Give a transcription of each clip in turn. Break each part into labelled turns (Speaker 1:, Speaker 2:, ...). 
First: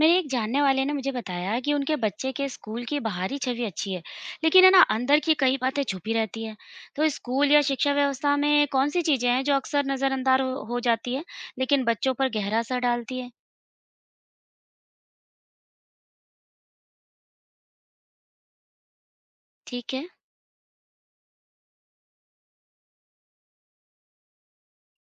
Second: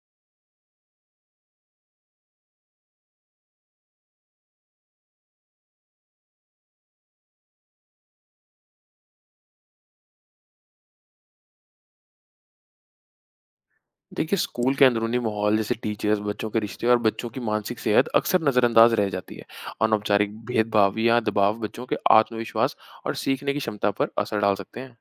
Speaker 1: मेरे एक जानने वाले ने मुझे बताया कि उनके बच्चे के स्कूल की बाहरी छवि अच्छी है। लेकिन है ना, अंदर की कई बातें छुपी रहती है। तो स्कूल या शिक्षा व्यवस्था में कौन सी चीजें हैं जो अक्सर नजरअंदाज हो जाती है, लेकिन बच्चों पर गहरा असर डालती है।
Speaker 2: देखिए स्कूल के अंदरूनी माहौल जैसे टीचर्स बच्चों के रिश्ते और बच्चों की मानसिक सेहत अक्सर नज़रअंदाज रह जाती है।
Speaker 1: ठीक है।
Speaker 2: अनौपचारिक भेदभाव या दबाव बच्चों के आत्मविश्वास और सीखने की क्षमता पर असर डाल सकते हैं।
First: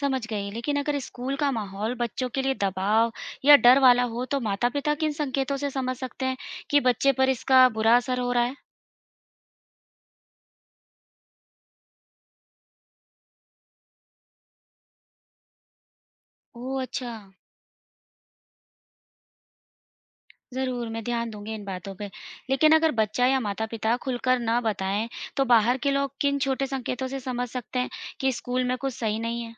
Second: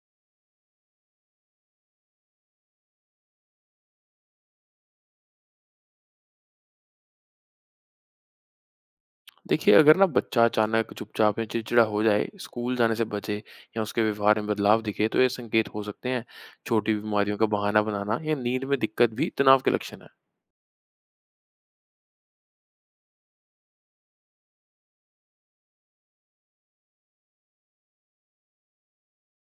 Speaker 1: समझ गई। लेकिन अगर स्कूल का माहौल बच्चों के लिए दबाव या डर वाला हो, तो माता पिता किन संकेतों से समझ सकते हैं कि बच्चे पर इसका बुरा असर हो रहा है?
Speaker 2: देखिए, अगर ना बच्चा अचानक चुपचाप या चिड़चिड़ा हो जाए, स्कूल जाने से बचे या उसके व्यवहार में बदलाव दिखे तो ये संकेत हो सकते हैं।
Speaker 1: ओह
Speaker 2: छोटी
Speaker 1: अच्छा।
Speaker 2: बीमारियों का बहाना बनाना या नींद में दिक्कत भी तनाव के लक्षण है।
Speaker 1: ज़रूर, मैं ध्यान दूँगी इन बातों पे। लेकिन अगर बच्चा या माता-पिता खुलकर ना बताएँ, तो बाहर के लोग किन छोटे संकेतों से समझ सकते हैं कि स्कूल में कुछ सही नहीं है?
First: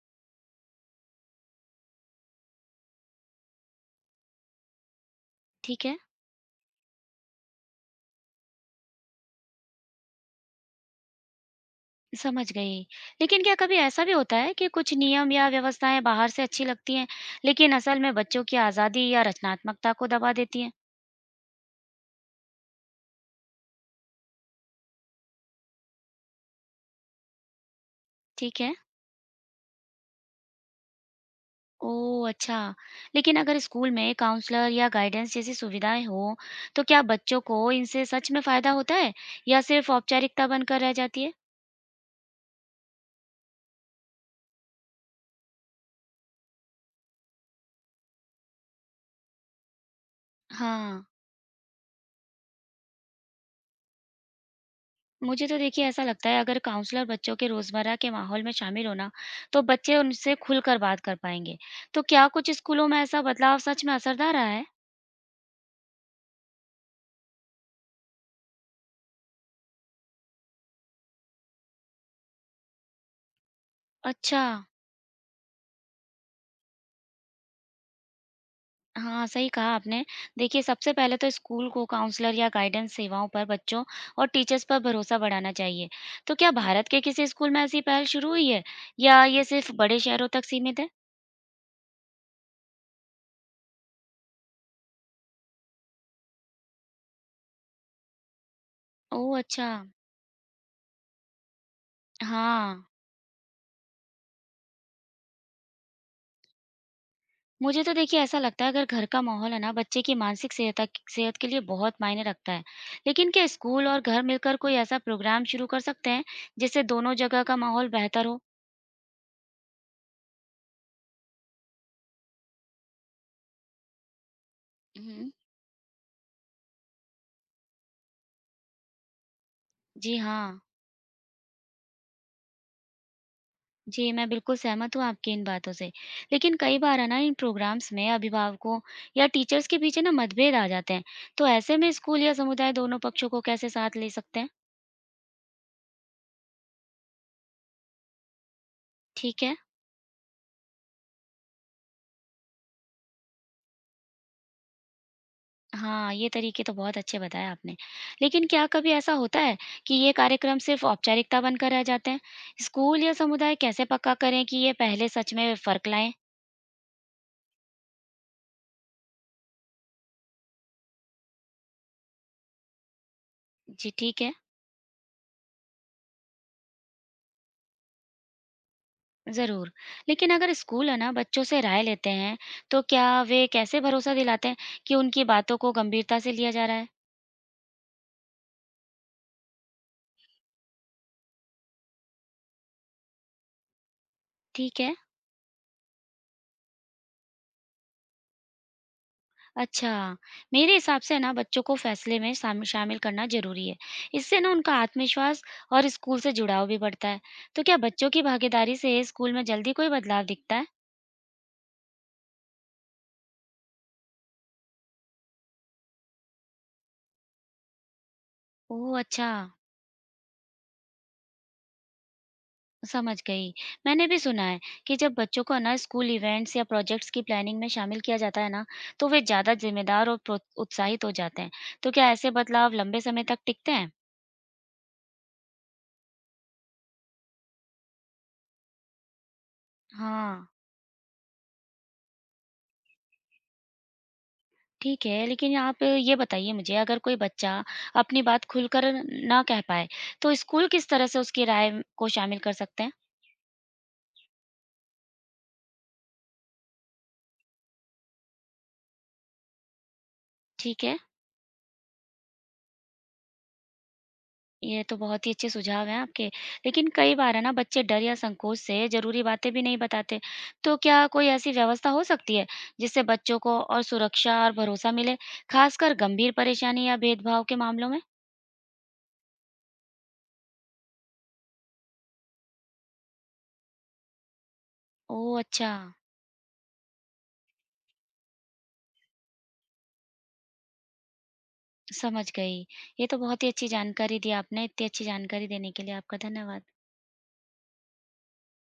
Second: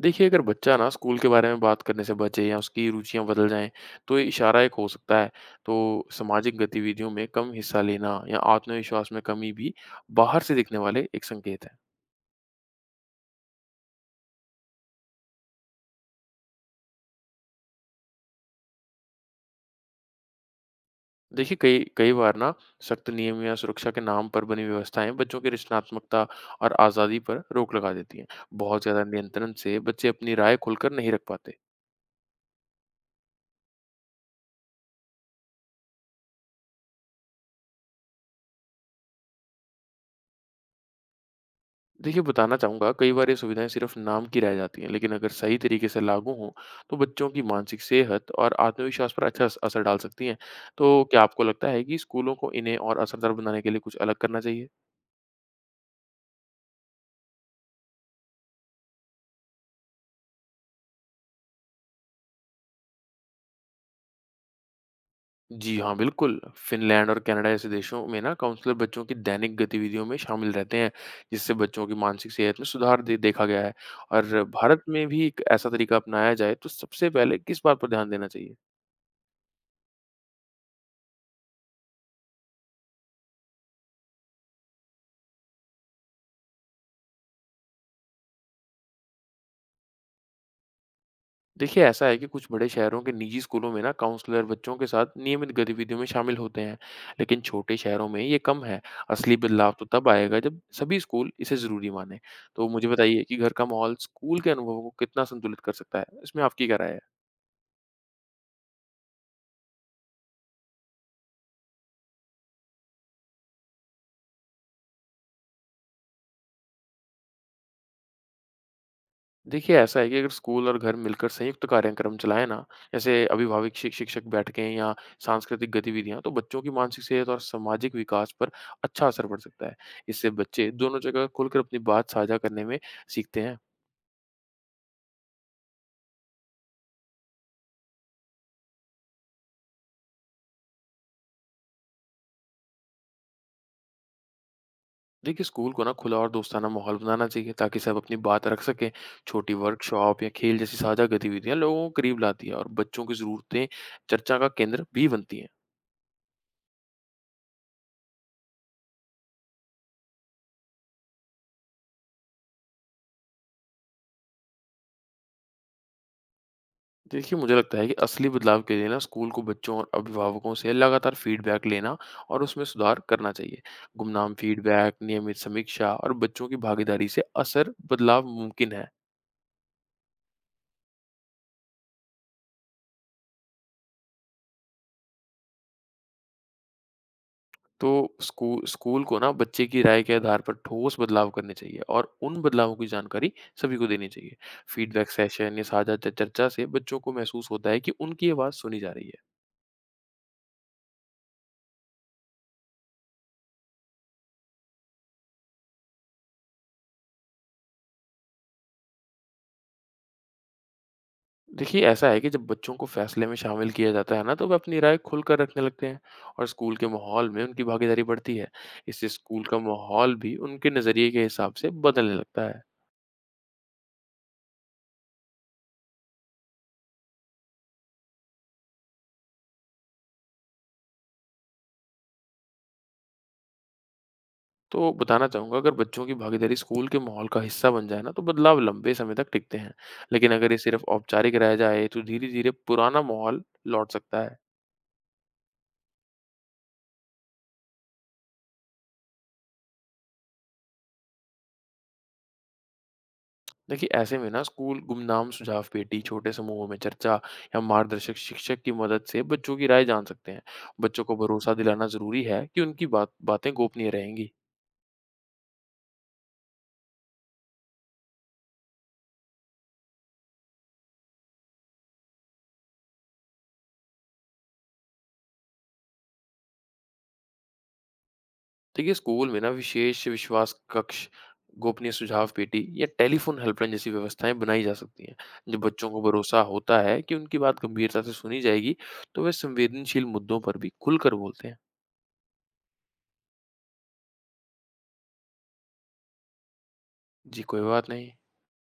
Speaker 2: देखिए, अगर बच्चा ना स्कूल के बारे में बात करने से बचे या उसकी रुचियाँ बदल जाएँ, तो ये इशारा एक हो सकता है।
Speaker 1: ठीक है।
Speaker 2: तो सामाजिक गतिविधियों में कम हिस्सा लेना या आत्मविश्वास में कमी भी बाहर से दिखने वाले एक संकेत है।
Speaker 1: समझ गई। लेकिन क्या कभी ऐसा भी होता है कि कुछ नियम या व्यवस्थाएँ बाहर से अच्छी लगती हैं, लेकिन असल में बच्चों की आज़ादी या रचनात्मकता को दबा देती हैं?
Speaker 2: देखिए, कई कई बार ना सख्त नियम या सुरक्षा के नाम पर बनी व्यवस्थाएँ बच्चों की रचनात्मकता और आज़ादी पर रोक लगा देती हैं।
Speaker 1: ठीक है।
Speaker 2: बहुत ज़्यादा नियंत्रण से बच्चे अपनी राय खुलकर नहीं रख पाते।
Speaker 1: ओह! अच्छा। लेकिन अगर स्कूल में काउंसलर या गाइडेंस जैसी सुविधाएँ हों, तो क्या बच्चों को इनसे सच में फ़ायदा होता है, या सिर्फ़ औपचारिकता बनकर रह जाती है?
Speaker 2: देखिए, बताना चाहूँगा कई बार ये सुविधाएं सिर्फ नाम की रह जाती हैं, लेकिन अगर सही तरीके से लागू हों तो बच्चों की मानसिक सेहत और आत्मविश्वास पर अच्छा असर डाल सकती हैं। तो
Speaker 1: हाँ।
Speaker 2: क्या आपको लगता है कि स्कूलों को इन्हें और असरदार बनाने के लिए कुछ अलग करना चाहिए?
Speaker 1: मुझे तो देखिए ऐसा लगता है, अगर काउंसलर बच्चों के रोजमर्रा के माहौल में शामिल हो ना, तो बच्चे उनसे खुलकर बात कर पाएंगे। तो क्या कुछ स्कूलों में ऐसा बदलाव सच में असरदार रहा है?
Speaker 2: जी हाँ, बिल्कुल। फिनलैंड और कनाडा जैसे देशों में ना काउंसलर बच्चों की दैनिक गतिविधियों में शामिल रहते हैं, जिससे बच्चों की मानसिक सेहत में सुधार देखा गया है। और
Speaker 1: अच्छा।
Speaker 2: भारत में भी एक ऐसा तरीका अपनाया जाए तो सबसे पहले किस बात पर ध्यान देना चाहिए?
Speaker 1: हाँ सही कहा आपने। देखिए सबसे पहले तो स्कूल को काउंसलर या गाइडेंस सेवाओं पर बच्चों और टीचर्स पर भरोसा बढ़ाना चाहिए। तो क्या भारत के किसी स्कूल में ऐसी पहल शुरू हुई है, या ये सिर्फ बड़े शहरों तक सीमित है?
Speaker 2: देखिए, ऐसा है कि कुछ बड़े शहरों के निजी स्कूलों में ना काउंसलर बच्चों के साथ नियमित गतिविधियों में शामिल होते हैं, लेकिन छोटे शहरों में ये कम है। असली
Speaker 1: ओह अच्छा।
Speaker 2: बदलाव तो तब आएगा जब सभी स्कूल इसे ज़रूरी माने। तो
Speaker 1: हाँ।
Speaker 2: मुझे बताइए कि घर का माहौल स्कूल के अनुभव को कितना संतुलित कर सकता है? इसमें आपकी क्या राय है?
Speaker 1: मुझे तो देखिए ऐसा लगता है, अगर घर का माहौल है ना, बच्चे की मानसिक सेहत सेहत के लिए बहुत मायने रखता है। लेकिन क्या स्कूल और घर मिलकर कोई ऐसा प्रोग्राम शुरू कर सकते हैं जिससे दोनों जगह का माहौल बेहतर हो?
Speaker 2: देखिए, ऐसा है कि अगर स्कूल और घर मिलकर संयुक्त कार्यक्रम चलाएँ ना, जैसे अभिभावक शि शिक्षक बैठकें या
Speaker 1: हम्म।
Speaker 2: सांस्कृतिक गतिविधियाँ, तो बच्चों की मानसिक सेहत और सामाजिक विकास पर अच्छा असर पड़ सकता है।
Speaker 1: जी
Speaker 2: इससे
Speaker 1: हाँ।
Speaker 2: बच्चे दोनों जगह खुलकर अपनी बात साझा करने में सीखते हैं।
Speaker 1: जी, मैं बिल्कुल सहमत हूँ आपकी इन बातों से। लेकिन कई बार है ना, इन प्रोग्राम्स में अभिभावकों या टीचर्स के पीछे ना, मतभेद आ जाते हैं। तो ऐसे में स्कूल या समुदाय दोनों पक्षों को कैसे साथ ले सकते हैं?
Speaker 2: देखिए, स्कूल को ना खुला और दोस्ताना माहौल बनाना चाहिए ताकि सब अपनी बात रख सकें।
Speaker 1: ठीक
Speaker 2: छोटी
Speaker 1: है।
Speaker 2: वर्कशॉप या खेल जैसी साझा गतिविधियां लोगों को करीब लाती है और बच्चों की जरूरतें चर्चा का केंद्र भी बनती हैं।
Speaker 1: हाँ, ये तरीके तो बहुत अच्छे बताए आपने। लेकिन क्या कभी ऐसा होता है कि ये कार्यक्रम सिर्फ़ औपचारिकता बनकर रह जाते हैं? स्कूल या समुदाय कैसे पक्का करें कि ये पहले सच में फ़र्क लाएँ?
Speaker 2: देखिए, मुझे लगता है कि असली बदलाव के लिए ना स्कूल को बच्चों और अभिभावकों से लगातार फीडबैक लेना और उसमें सुधार करना चाहिए।
Speaker 1: जी, ठीक है।
Speaker 2: गुमनाम फीडबैक, नियमित समीक्षा और बच्चों की भागीदारी से असर बदलाव मुमकिन है।
Speaker 1: ज़रूर। लेकिन अगर स्कूल है ना, बच्चों से राय लेते हैं, तो क्या वे कैसे भरोसा दिलाते हैं कि उनकी बातों को गंभीरता से लिया जा रहा है?
Speaker 2: तो स्कूल को ना बच्चे की राय के आधार पर ठोस बदलाव करने चाहिए और उन बदलावों की जानकारी सभी को देनी चाहिए।
Speaker 1: ठीक है।
Speaker 2: फीडबैक सेशन या साझा च चर्चा से बच्चों को महसूस होता है कि उनकी आवाज़ सुनी जा रही है।
Speaker 1: अच्छा। मेरे हिसाब से ना, बच्चों को फैसले में शामिल करना ज़रूरी है। इससे ना, उनका आत्मविश्वास और स्कूल से जुड़ाव भी बढ़ता है। तो क्या बच्चों की भागीदारी से स्कूल में जल्दी कोई बदलाव दिखता है?
Speaker 2: देखिए, ऐसा है कि जब बच्चों को फैसले में शामिल किया जाता है ना, तो वे अपनी राय खुलकर रखने लगते हैं और स्कूल के माहौल में उनकी भागीदारी बढ़ती है।
Speaker 1: ओह
Speaker 2: इससे
Speaker 1: अच्छा।
Speaker 2: स्कूल का माहौल भी उनके नज़रिए के हिसाब से बदलने लगता है।
Speaker 1: समझ गई। मैंने भी सुना है कि जब बच्चों को ना, स्कूल इवेंट्स या प्रोजेक्ट्स की प्लानिंग में शामिल किया जाता है ना, तो वे ज़्यादा जिम्मेदार और उत्साहित हो जाते हैं। तो क्या ऐसे बदलाव लंबे समय तक टिकते हैं?
Speaker 2: तो बताना चाहूँगा, अगर बच्चों की भागीदारी स्कूल के माहौल का हिस्सा बन जाए ना, तो बदलाव लंबे समय तक टिकते हैं। लेकिन
Speaker 1: हाँ।
Speaker 2: अगर ये सिर्फ औपचारिक रह जाए तो धीरे धीरे पुराना माहौल लौट सकता है।
Speaker 1: ठीक है, लेकिन आप ये बताइए मुझे, अगर कोई बच्चा अपनी बात खुलकर ना कह पाए, तो स्कूल किस तरह से उसकी राय को शामिल कर सकते हैं?
Speaker 2: देखिए, ऐसे में ना स्कूल गुमनाम सुझाव पेटी, छोटे समूहों में चर्चा या मार्गदर्शक शिक्षक की मदद से बच्चों की राय जान सकते हैं।
Speaker 1: ठीक है,
Speaker 2: बच्चों को भरोसा दिलाना जरूरी है कि उनकी बातें गोपनीय रहेंगी।
Speaker 1: ये तो बहुत ही अच्छे सुझाव हैं आपके। लेकिन कई बार है ना, बच्चे डर या संकोच से ज़रूरी बातें भी नहीं बताते। तो क्या कोई ऐसी व्यवस्था हो सकती है जिससे बच्चों को और सुरक्षा और भरोसा मिले, खासकर गंभीर परेशानी या भेदभाव के मामलों में?
Speaker 2: देखिए, स्कूल में ना विशेष विश्वास कक्ष, गोपनीय सुझाव पेटी या टेलीफोन हेल्पलाइन जैसी व्यवस्थाएं बनाई जा सकती हैं।
Speaker 1: ओह
Speaker 2: जब
Speaker 1: अच्छा।
Speaker 2: बच्चों को भरोसा होता है कि उनकी बात गंभीरता से सुनी जाएगी, तो वे संवेदनशील मुद्दों पर भी खुलकर बोलते हैं।
Speaker 1: समझ गई। ये तो बहुत ही अच्छी जानकारी दी आपने। इतनी अच्छी जानकारी देने के लिए आपका धन्यवाद।
Speaker 2: जी कोई बात नहीं।